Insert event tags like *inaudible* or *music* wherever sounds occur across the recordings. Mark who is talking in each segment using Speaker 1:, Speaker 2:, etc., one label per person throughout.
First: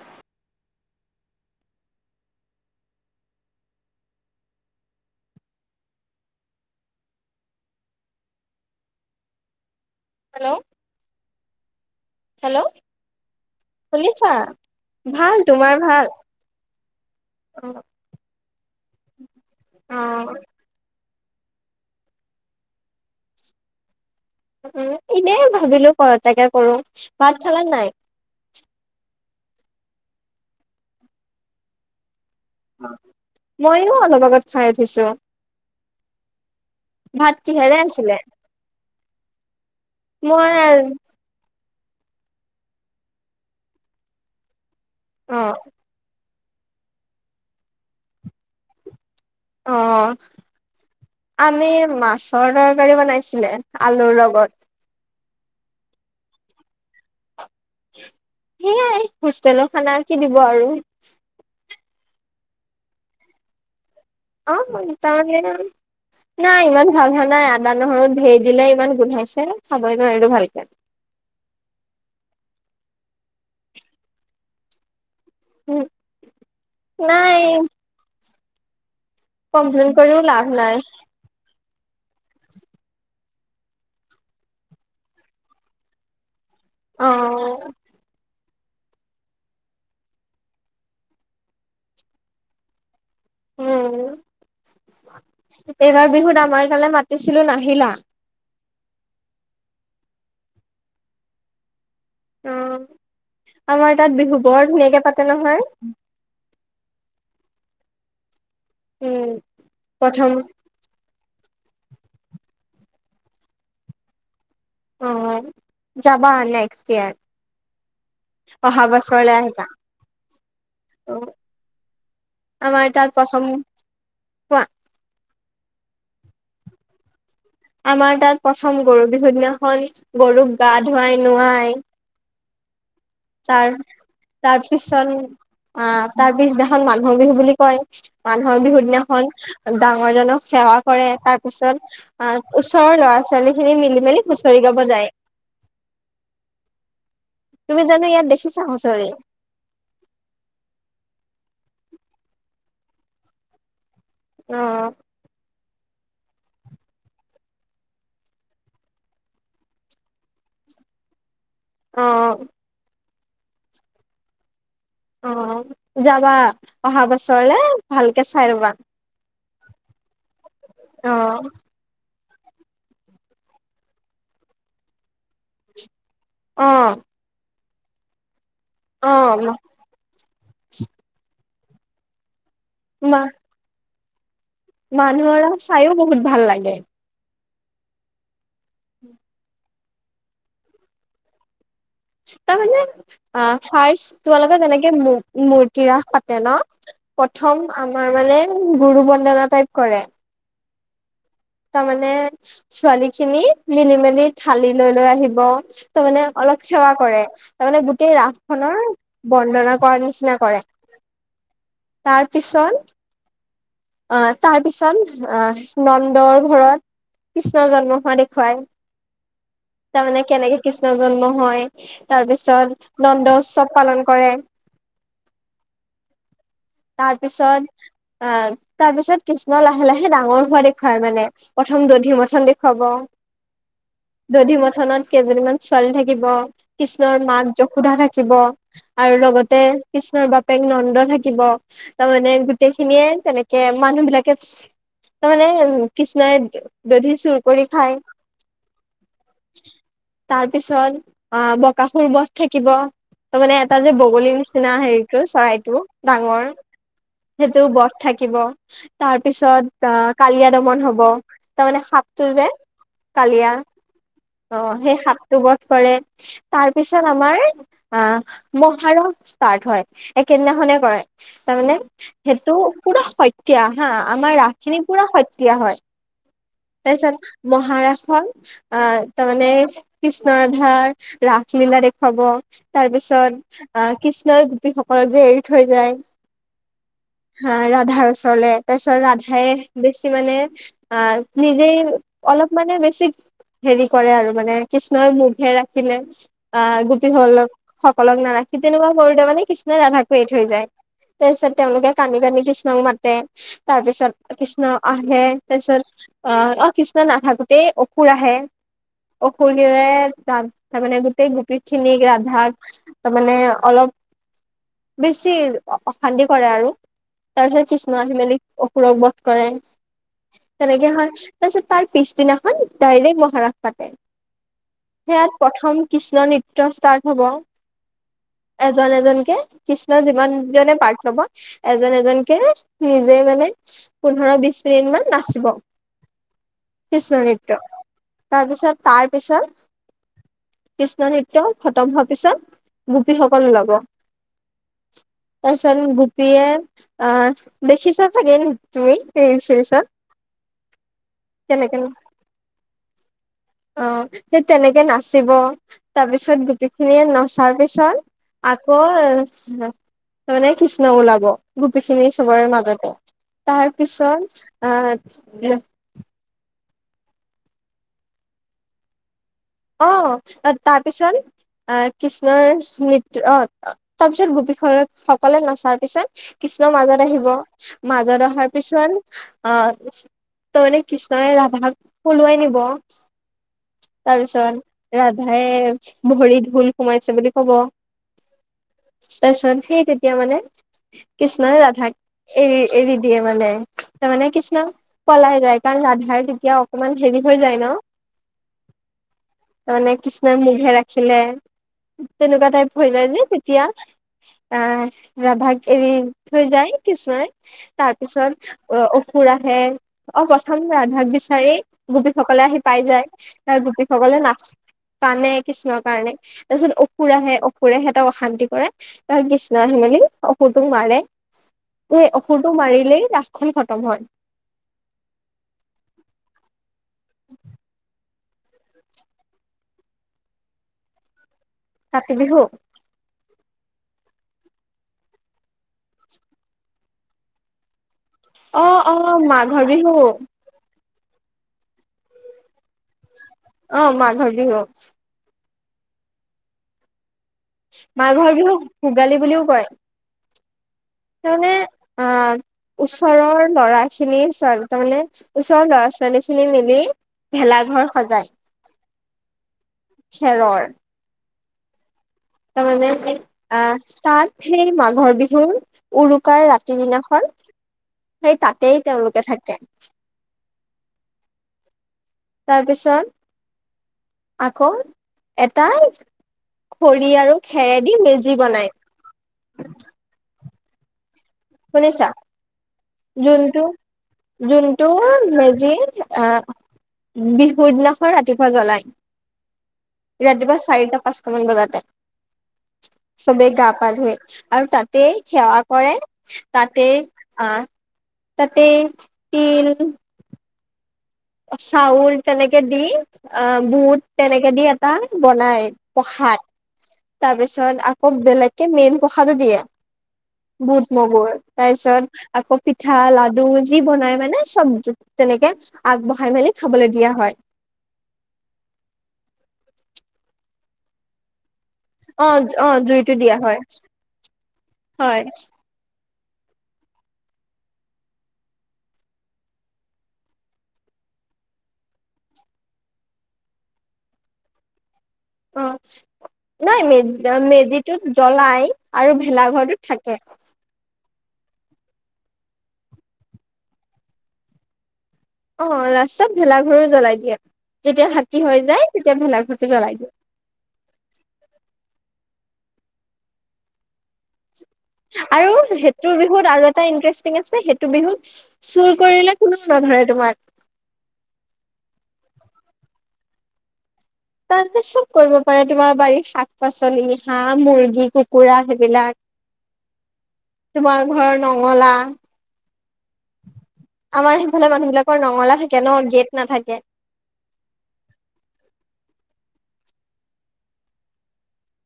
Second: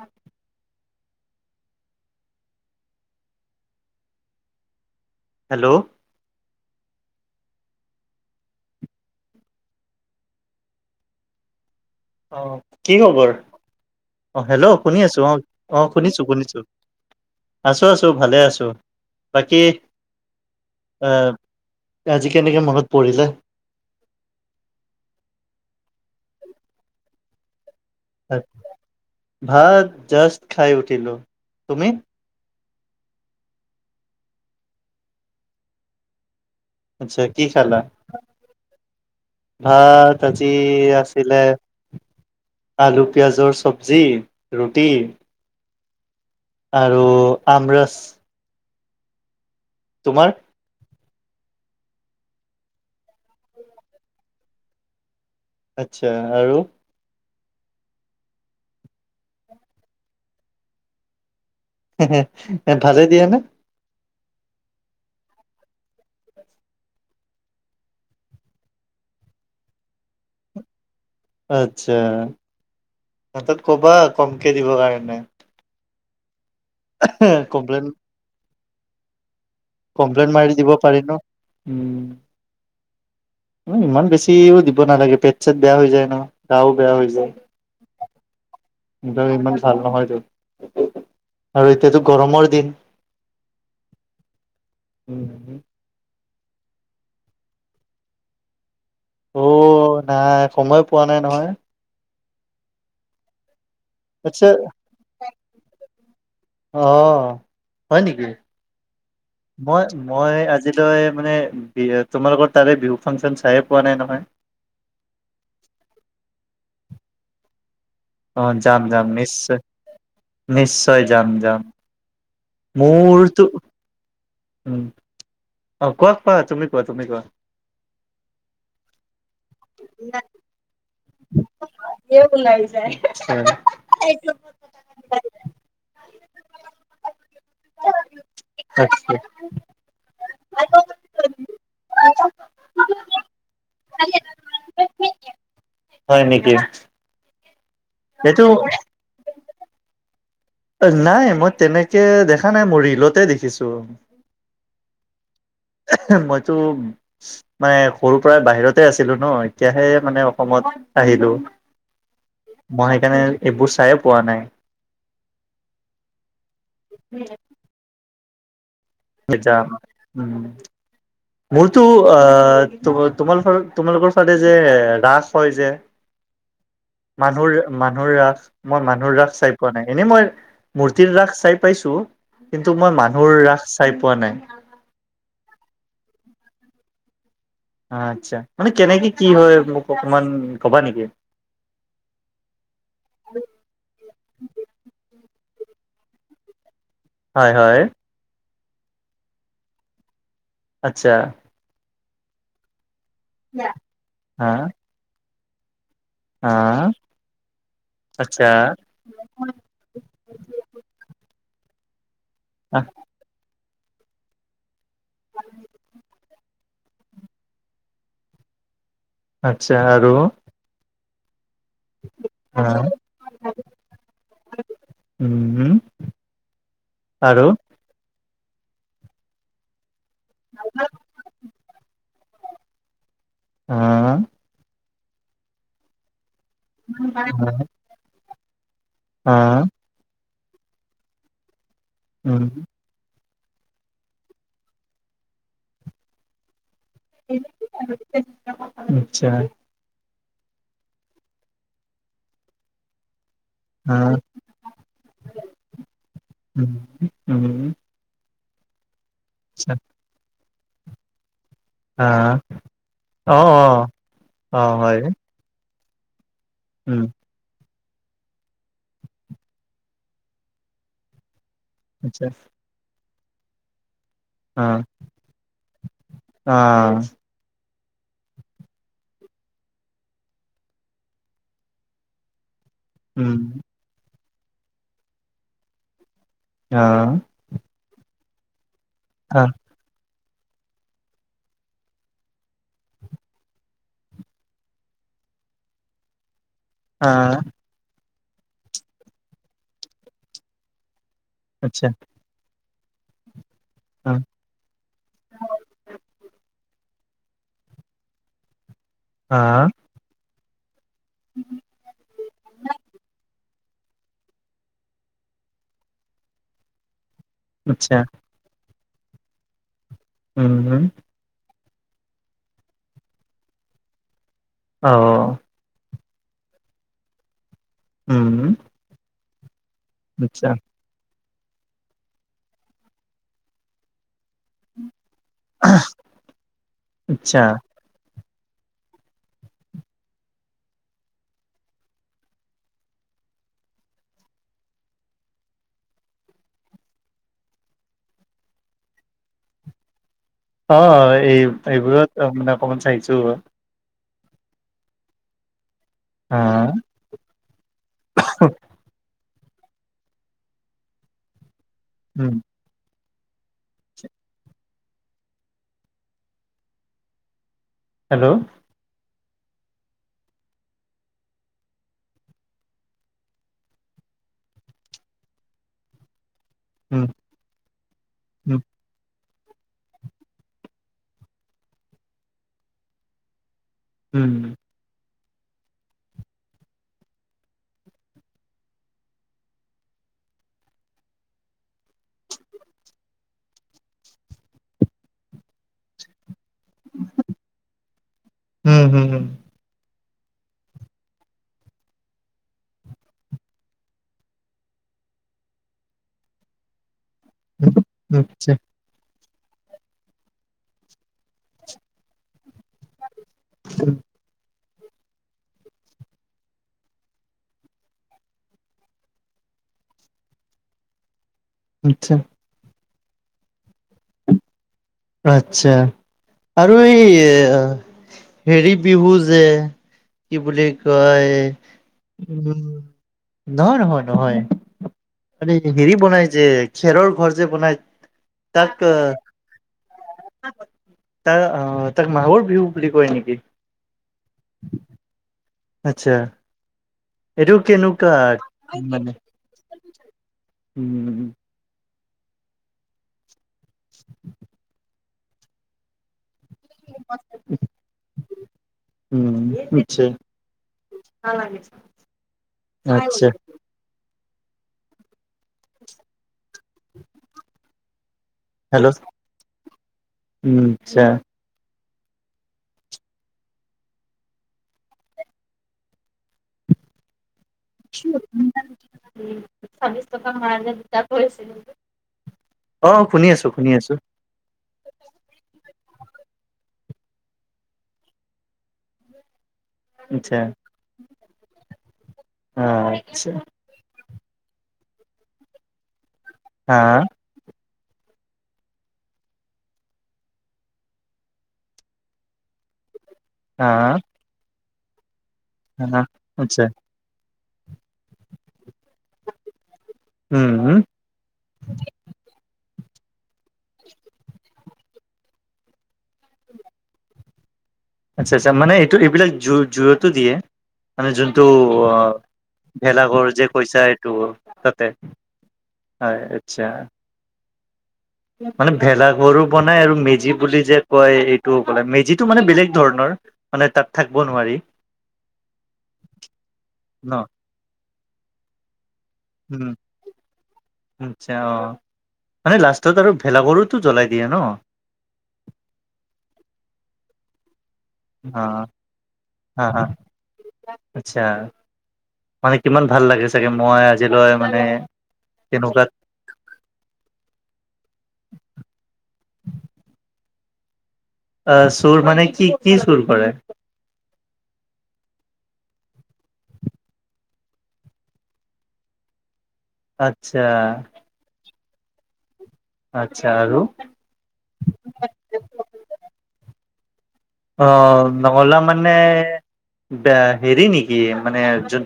Speaker 1: অঁ! Hello!
Speaker 2: Hello!
Speaker 1: অঁ কি খবৰ অঁ হেল্লৌ শুনি আছোঁ
Speaker 2: ভাল
Speaker 1: অঁ অঁ শুনিছোঁ শুনিছোঁ।
Speaker 2: অঁ!
Speaker 1: তো ভালে আছো বাকী- অঁ আজি কেনেকৈ মনত পৰিলে?
Speaker 2: উমঁ এনেই ভাবিলো কল এটাকে কৰো ভাত খালা নাই?
Speaker 1: ভাত জাষ্ট খাই উঠিলোঁ তুমি?
Speaker 2: ময়ো অলপ আগত খাই উঠিছোঁ।
Speaker 1: আচ্ছা কি খাল
Speaker 2: কিহেৰে আছিলে
Speaker 1: ভাত
Speaker 2: মই
Speaker 1: আজি- আছিলে, আলু পিয়াজৰ চব্জি, ৰুটি।
Speaker 2: অঁ!
Speaker 1: আৰু, আমৰচ।
Speaker 2: অ
Speaker 1: তোমাৰ-
Speaker 2: আমি মাছৰ তৰকাৰী বনাইছিলে আলুৰ লগত।
Speaker 1: আচ্ছা, আৰু।
Speaker 2: সেইয়াই হোষ্টেলৰ খানা কি দিব আৰু-
Speaker 1: হেহে ভালে দিয়ে নে?
Speaker 2: অঁ মই নীতা আনীয়ে কলো। নাই, ইমান ভাল হা নাই, আদা নহৰু ধেৰ দিলে, ইমান গোন্ধাইছে খাবই নোৱাৰো ভালকে।
Speaker 1: আচ্ছা, তাপিচত কবা কমকে দিবৰ কাৰণে-
Speaker 2: উমঁ'
Speaker 1: এহে কম্প্লেইন!
Speaker 2: কৰিও
Speaker 1: কমপ্লেইন
Speaker 2: লাভ
Speaker 1: মাৰি দিব
Speaker 2: নাই
Speaker 1: পাৰি ন উমঁ। ইমান বেছিও দিব নালাগে পেট চট বেয়া হৈ যায় ন, গাও বেয়া হৈ
Speaker 2: অ
Speaker 1: যায়। ভিতৰী ইমান ভাল নহয় দে। আৰু এতিয়াতো গৰমৰ দিন।
Speaker 2: উমঁ, এইবাৰ বিহুত আমাৰ এইফালে মাতিছিলো নাহিলা-
Speaker 1: অঁ, নাই সময় পোৱা নাই নহয়।
Speaker 2: অঁ, আমাৰ তাত বিহু
Speaker 1: আচ্ছা
Speaker 2: বৰ ধুনীয়াকে পাতে নহয়-
Speaker 1: অঁ, হয়ঁ নেকি
Speaker 2: উম, প্ৰথম
Speaker 1: মই-মই আজি- আজিলৈ মানে বি, তোমালোকৰ তাৰে বিহু ফাংচন চাই পোৱা নাই নহয়।
Speaker 2: অঁ জাবা নেক্সট ইয়াৰ-
Speaker 1: অঁ,
Speaker 2: অহা
Speaker 1: যাম-যাম
Speaker 2: বছৰলে
Speaker 1: নিশ্চয়
Speaker 2: আহিবা
Speaker 1: নিশ্চয় যাম
Speaker 2: অ',
Speaker 1: যাম-
Speaker 2: আমাৰ তাৰ প্ৰথম- কোৱা
Speaker 1: ওঁম! অঁ, কোৱাক কোৱা তুমি কোৱা, তুমি কোৱা।
Speaker 2: আমাৰ তাত প্ৰথম গৰু বিহু দিনাখন গৰুক গা ধুৱাই, নোৱাই।
Speaker 1: সিও কোলাই যায়।
Speaker 2: তাৰ, তাৰ পিছত। অহ, তাৰ পিছদিনাখন মানুহৰ বিহু বুলি কয়, মানুহৰ বিহুৰ
Speaker 1: আচ্ছা
Speaker 2: দিনাখন ডাঙৰ জনক সেৱা কৰে, তাৰ পিছত অ', ওচৰৰ ল'ৰা-ছোৱালীখিনি মিলি মেলি হুঁচৰি গাব যায়।
Speaker 1: হয় নেকি।
Speaker 2: তুমি জানো ইয়াত
Speaker 1: এইটো
Speaker 2: দেখিছা হুঁচৰি?
Speaker 1: অ', নাই মই তেনেকে দেখা নাই, মই ৰিলতে দেখিছো।
Speaker 2: অ'।
Speaker 1: মইতো মানে সৰু পৰাই বাহিৰতে আছিলো ন', এতিয়াহে মানে অসমত আহিলো।
Speaker 2: অ',
Speaker 1: মই সেইকাৰণে এইবোৰ চায়ে পোৱা নাই।
Speaker 2: অ', যাবা অহা বছৰলে ভালকে চাই ৰ'বা।
Speaker 1: *unintelligible* উম,
Speaker 2: অ',
Speaker 1: মোৰ টো অ', তোমালোকৰ-তোমালোকৰ ফালে যে ৰাস হয় যে।
Speaker 2: অ'।
Speaker 1: মানুহৰ, মানুহৰ ৰাস, মই মানুহৰ ৰাস
Speaker 2: অ',
Speaker 1: চাই পোৱা নাই। এনেই মই মূৰ্তিৰ ৰাস চাই পাইছো কিন্তু মই
Speaker 2: মা
Speaker 1: মানুহৰ ৰাস চাই পোৱা নাই।
Speaker 2: মানুহৰ চাইও বহুত ভাল লাগে।
Speaker 1: আচ্ছা, মানে কেনেকে কি হয় মোক অকমান ক'বা নেকি?
Speaker 2: তাৰমানে অ', ফাৰ্ষ তোমালোকৰ যেনেকে মূ-মূৰ্তিৰাস পাতে ন'।
Speaker 1: হয়
Speaker 2: প্ৰথম
Speaker 1: হয়
Speaker 2: আমাৰ মানে গুৰু বন্দনা টাইপ কৰে।
Speaker 1: আচ্ছা।
Speaker 2: তাৰমানে ছোৱালীখিনি মিলি মেলি
Speaker 1: হা
Speaker 2: থালি লৈ লৈ আহিব। তাৰমানে
Speaker 1: হা
Speaker 2: অলপ সেৱা কৰে তাৰমানে গোটেই ৰাস
Speaker 1: আচ্ছা
Speaker 2: খনৰ বন্দনা কৰাৰ নিচিনা কৰে, তাৰপিছত অ', তাৰপিছত অ', ন'ন দৰ ঘৰত কৃষ্ণৰ জন্ম হোৱা দেখুৱাই
Speaker 1: আচ্ছা আৰু
Speaker 2: তাৰমানে কেনেকে কৃষ্ণৰ জন্ম হয়।
Speaker 1: হা
Speaker 2: তাৰপিছত নন্দ উৎসৱ পালন কৰে।
Speaker 1: উম, উম।
Speaker 2: তাৰপিছত অ', তাৰপিছত কৃষ্ণ লাহে লাহে ডাঙৰ হোৱা দেখ তাৰমানে প্ৰথম দধি মথন দেখুৱাব,
Speaker 1: আহ
Speaker 2: দধি মঠনত কেইজনি মান ছোৱালী থাকিব, কৃষ্ণৰ মাক যশোধা থাকিব আৰু লগতে
Speaker 1: আহ
Speaker 2: কৃষ্ণৰ বাপেক নন্দ থাকিব তাৰমানে
Speaker 1: উম
Speaker 2: গোটেই খিনিয়ে তেনেকে মানুহবিলাকে তাৰমানে উম, কৃষ্ণই দধি চুৰ কৰি খায়।
Speaker 1: আচ্ছা
Speaker 2: তাৰপিছত অ', বকাসুৰ বধ থাকিব তাৰমানে তাত যে
Speaker 1: আহ
Speaker 2: বগলীৰ নিচিনা হেৰিটো চৰাইটো ডাঙৰ।
Speaker 1: উম উম
Speaker 2: সেইটো বধ থাকিব তাৰ
Speaker 1: আচ্ছা
Speaker 2: পিছত অহ, কালিয়া দমন হ'ব। তাৰমানে সাপটো
Speaker 1: আহ
Speaker 2: যে
Speaker 1: অ
Speaker 2: কালিয়া
Speaker 1: অ
Speaker 2: অ', সেই সাপ টো বধ কৰে
Speaker 1: উম
Speaker 2: তাৰপিছত আমাৰ অ', মহাৰণ ষ্টাৰ্ট হয় একেইদিনাখনে কৰে তাৰমানে
Speaker 1: আচ্ছা
Speaker 2: সেইটো পুৰা শকীয়া হা আমাৰ ৰাস
Speaker 1: অ
Speaker 2: খিনি পুৰা শক্ দিয়া হয়
Speaker 1: অ
Speaker 2: তাৰপিছত মহাৰাষণ অ', তাৰমানে কৃষ্ণৰাধাৰ ৰাসলীলা দেখুৱাব। তাৰ
Speaker 1: উম
Speaker 2: পিছত আহ কৃষ্ণই গোপীসকলত যে এৰি থৈ যায়।
Speaker 1: অ'।
Speaker 2: হা ৰাধাৰ ওচৰলে তাৰপিছত
Speaker 1: অ
Speaker 2: ৰাধাই বেছ মানে আহ নিজে অলপ মানে বেছি হেৰি কৰে আৰু মানে কৃষ্ণই মুখে ৰাখিলে আহ
Speaker 1: অ
Speaker 2: গোপীসল সকলক নাৰাখি তেনেকুৱা কৰিলে মানে কৃষ্ণই ৰাধাকো এৰি থৈ যায়। তাৰপিছত
Speaker 1: আচ্ছা
Speaker 2: তেওঁলোকে কান্দি, কান্দি কৃষ্ণক মাতে। তাৰপিছত
Speaker 1: অ
Speaker 2: কৃষ্ণ আহে তাৰপিছত অ, অ, কৃষ্ণ নাথাকোতেই অসুৰ আহে
Speaker 1: অ
Speaker 2: অসুৰ *unintelligible* তাত তাৰমানানে গোটেই গোপীখিনিক ৰাধাক তাৰ মানে অলপ। বেছি অশান্তি কৰে আৰু তাৰপিছত কৃষ্ণ
Speaker 1: আচ্ছা
Speaker 2: আহি মেলি। অসুৰক বধ কৰে।
Speaker 1: উম
Speaker 2: তেনেকে হয় তাৰপিছত তাৰ পিছদিনা এখন ডাইৰেক্ট মহাৰাস পাতে।
Speaker 1: অ
Speaker 2: সেয়াত প্ৰথম কৃষ্ণ নৃত্য ষ্টাৰ্ট হ'ব।
Speaker 1: উম।
Speaker 2: এজন এজনকে কৃষ্ণ যিমান
Speaker 1: আচ্ছা
Speaker 2: জনে পাৰ্ট ল'ব। এজন এজনকে নিজে মানে পোন্ধৰ বিশ ইমান নাচিব কৃষ্ণ
Speaker 1: আচ্ছা
Speaker 2: নৃত্য। তাৰপিছত, তাৰপিছত। কৃষ্ণ নৃত্য খতম হোৱাৰ পিছত গোপীসকল উলাব। তাৰপিছত গোপীয়ে দেখিছা চাগে তুমি ছিৰিজত।
Speaker 1: অ, এই-এইবোৰত মানে অকমান চাইছোঁ।
Speaker 2: অ, সেই তেনেকে নাচিব।
Speaker 1: অ
Speaker 2: তাৰপিছত গোপীখিনিয়ে নচাৰ পিছত আকৌ। তাৰমানে কৃষ্ণ ওলাব গোপীখিনি
Speaker 1: উম
Speaker 2: চবৰে মাজতে। তাৰপিছত আহ
Speaker 1: হেল্ল'।
Speaker 2: অ' তাৰপিছত। আহ কৃষ্ণৰ নৃত্যৰ অ' তাৰপিছত গোপী সকলে নচাৰ পিছত কৃষ্ণ
Speaker 1: উম
Speaker 2: মাজত আহিব মাজত অহাৰ
Speaker 1: উম
Speaker 2: পিছত। অ' তাৰমানে কৃষ্ণই ৰাধাক পলোৱাই নিব। তাৰ
Speaker 1: উম
Speaker 2: পিছত ৰাধাই ভৰিত হোল সোমাইছে বুলি ক'ব। তাৰপিছত সেই তেতিয়া মানে কৃষ্ণই ৰাধাক। এৰি, এৰি দিয়ে মানে তাৰ মানে কৃষ্ণক। পলাই যায় কাৰণ ৰাধাৰ তেতিয়া অকমান হেৰি হৈ যায় নহ।
Speaker 1: উম' হুম', হুম'।
Speaker 2: তাৰমানে কৃষ্ণই *unintelligible* ৰাখিলে তেনেকুৱা টাইপ হৈ যায় নে তেতিয়া। আহ ৰাধাক এৰি থৈ যায় কৃষ্ণই তাৰপিছত
Speaker 1: আচ্ছা,
Speaker 2: অসু অসুৰ আহে অ' প্ৰথম ৰাধাক বিচাৰি গোপীসকলে আহি পাই যায়। তাৰ গোপীসকলে নাচ কানে কৃষ্ণৰ কাৰণে তাৰপিছত অসুৰ আহে অসুৰে সিহঁতক অশান্তি কৰে। তাত কৃষ্ণ আহি মেলি অসুৰটোক মাৰে। সেই
Speaker 1: আচ্ছা,
Speaker 2: অসুৰটোক মাৰিলেই ৰাসখন খতম হয়।
Speaker 1: আচ্ছা' আৰু এই হেৰি বিহু যে কি বুলি কয়
Speaker 2: কাতি বিহু
Speaker 1: নহয় নহয় নহয়। মানে হেৰি বনাই যে খেৰৰ ঘৰ যে বনাই
Speaker 2: অ' অ' মাঘৰ বিহু।
Speaker 1: তাৰ আহ তাৰ মাঘৰ বিহু বুলি কয় নেকি?
Speaker 2: অ' মাঘৰ‌ বিহু।
Speaker 1: আচ্ছা এটো কেনকা
Speaker 2: মাঘৰ বিহুক
Speaker 1: মানে।
Speaker 2: ভোগালী বুলিও
Speaker 1: উম
Speaker 2: এ অ' ওচৰৰ ল'ৰা খিনি স্বাগ মানে ওচৰৰ ল'ৰা ছোৱালী খিনি মিলি ভেলাঘৰ সজায় খেৰৰ।
Speaker 1: নালাগে।
Speaker 2: তাৰ মানে আহ তাত সেই মাঘৰ বিহুৰ উৰুকাৰ ৰাতি দিনাখন সেই তাতে
Speaker 1: হেল্ল'
Speaker 2: তেওঁলোকে থাকে।
Speaker 1: উম আচ্ছা।
Speaker 2: তাৰপিছত। আকৌ এটাই খৰি আৰু খেৰে দি মেজি বনাই।
Speaker 1: *unintelligible*
Speaker 2: শুনিছা
Speaker 1: অ' শুনি আছোঁ
Speaker 2: যোনটো
Speaker 1: শুনি আছোঁ।
Speaker 2: যোনটো মেজিৰ আহ বিহুৰ দিনাখন ৰাতিপুৱা জ্বলাই।
Speaker 1: আচ্ছা,
Speaker 2: ৰাতিপুৱা চাৰিটা পাঁচটা মান বজাতে
Speaker 1: আচ্ছা,
Speaker 2: চবে গা-পা ধুই। আৰু তাতেই সেৱা কৰে
Speaker 1: হা,
Speaker 2: তাতেই অ' তাতে তিল চাউল তেনেকে দি অ'
Speaker 1: হা,
Speaker 2: বুট তেনেকে দি এটা বনাই।
Speaker 1: হা,
Speaker 2: প্ৰখাদ
Speaker 1: আচ্ছা,
Speaker 2: তাৰপিছত আকৌ বেলেগকে মেইন প্ৰখাদো দিয়ে।
Speaker 1: উম।
Speaker 2: বুট। মগুৰ তাৰ পিছত আকৌ পিঠা লাডু যি বনাই মানে চবজ- তেনেকে আগবঢ়াই মেলি খাবলৈ দিয়া হয়।
Speaker 1: আচ্ছা আচ্ছা মানে এইটো এইবিলাক জু- জুইতো দিয়ে মানে যোনটো অ
Speaker 2: অ জুইতো
Speaker 1: ভেলাঘৰ
Speaker 2: দিয়া
Speaker 1: যে
Speaker 2: হয়
Speaker 1: কৈছা এইটো তাতে
Speaker 2: হয়
Speaker 1: হয় আচ্ছা মানে ভেলাঘৰো বনাই আৰু মেজি বুলি যে কয় এইটো মানে মেজিটো মানে বেলেগ ধৰণৰ মানে তাত থাকিব নোৱাৰি।
Speaker 2: অ নাই
Speaker 1: ন
Speaker 2: মেজি মেজিটোত জ্বলাই আৰু
Speaker 1: উম
Speaker 2: ভেলাঘৰটোত থাকে।
Speaker 1: আচ্ছা অঁ মানে লাষ্টত আৰু ভেলা ঘৰোটো জ্বলাই দিয়ে ন।
Speaker 2: অ লাষ্টত ভেলাঘৰো জ্বলাই দিয়ে যেতিয়া ৰাতি হৈ যায় তেতিয়া
Speaker 1: হা
Speaker 2: ভেলাঘৰতে
Speaker 1: হা
Speaker 2: জ্বলাই দিয়ে।
Speaker 1: আচ্ছা মানে কিমান ভাল লাগে চাগে মই আজিলৈ মানে
Speaker 2: আৰু সেই
Speaker 1: তেনেকুৱাত
Speaker 2: সেইটো বিহুত আৰু এটা ইন্টাৰেষ্টিং আছে সেইটো বিহুত চুৰ কৰিলে কোনেও নধৰে তোমাক।
Speaker 1: অ চুৰ মানে কি কি চুৰ কৰে।
Speaker 2: তাৰ চব কৰিব পাৰে তোমাৰ বাৰীৰ শাক পাচলি হাঁহ মুৰ্গী কুকুৰা সেইবিলাক *inaudible*
Speaker 1: আচ্ছা
Speaker 2: তোমাৰ ঘৰৰ নঙলা।
Speaker 1: আচ্ছা আৰু?
Speaker 2: আমাৰ সেইফালৰ মানুহবিলাকৰ নঙলা থাকে ন, গেট নাথাকে।
Speaker 1: অ, নঙলা মানে দা হেৰি নেকি মানে যোন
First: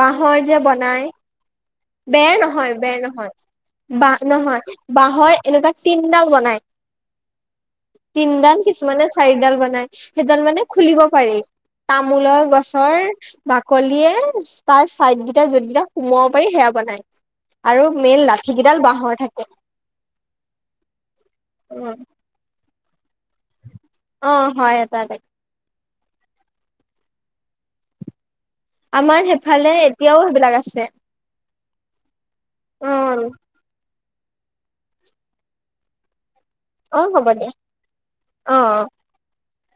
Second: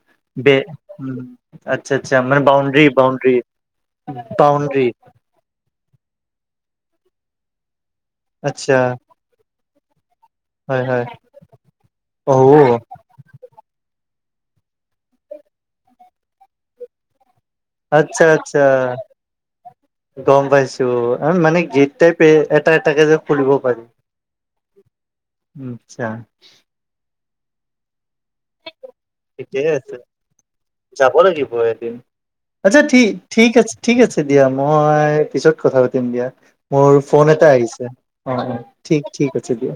Speaker 2: বাহৰ যে বনাই।
Speaker 1: আচ্ছা আচ্ছা
Speaker 2: বেৰ
Speaker 1: মানে
Speaker 2: নহয়
Speaker 1: বাউণ্ডৰী
Speaker 2: বেৰ
Speaker 1: বাউণ্ডৰী
Speaker 2: নহয়। বাঁহ নহয়,
Speaker 1: বাউণ্ডৰী
Speaker 2: বাঁহৰ এনেকুৱা তিনডাল বনাই। তিনডাল
Speaker 1: আচ্ছা
Speaker 2: কিছুমানে চাৰিডাল বনাই। সেইডাল মানে
Speaker 1: হয় হয়
Speaker 2: খুলিব পাৰি।
Speaker 1: অ
Speaker 2: তামোলৰ গছৰ বাকলিয়ে তাৰ চাইড কেইটা যোনকেইটা সোমাব পাৰি সেয়া বনায়।
Speaker 1: আচ্ছা আচ্ছা, গম পাইছো আৰু মানে গেট টাইপ পে এটা এটাকে যে এটা এটাকে খুলিব পাৰি।
Speaker 2: অ, হয়। এটা এটাকে।
Speaker 1: আচ্ছা।
Speaker 2: আমাৰ
Speaker 1: ঠিকে
Speaker 2: সেইফালে
Speaker 1: আছে,
Speaker 2: এতিয়াও সেইবিলাক আছে
Speaker 1: যাব লাগিব এদিন। আচ্ছা
Speaker 2: অ
Speaker 1: ঠি ঠিক আছে। ঠিক আছে দিয়া। মই পিছত কথা পাতিম দিয়া। মোৰ
Speaker 2: অ
Speaker 1: ফোন
Speaker 2: হ'ব
Speaker 1: এটা
Speaker 2: দিয়া
Speaker 1: আহিছে। অ অ, ঠিক ঠিক আছে দিয়া।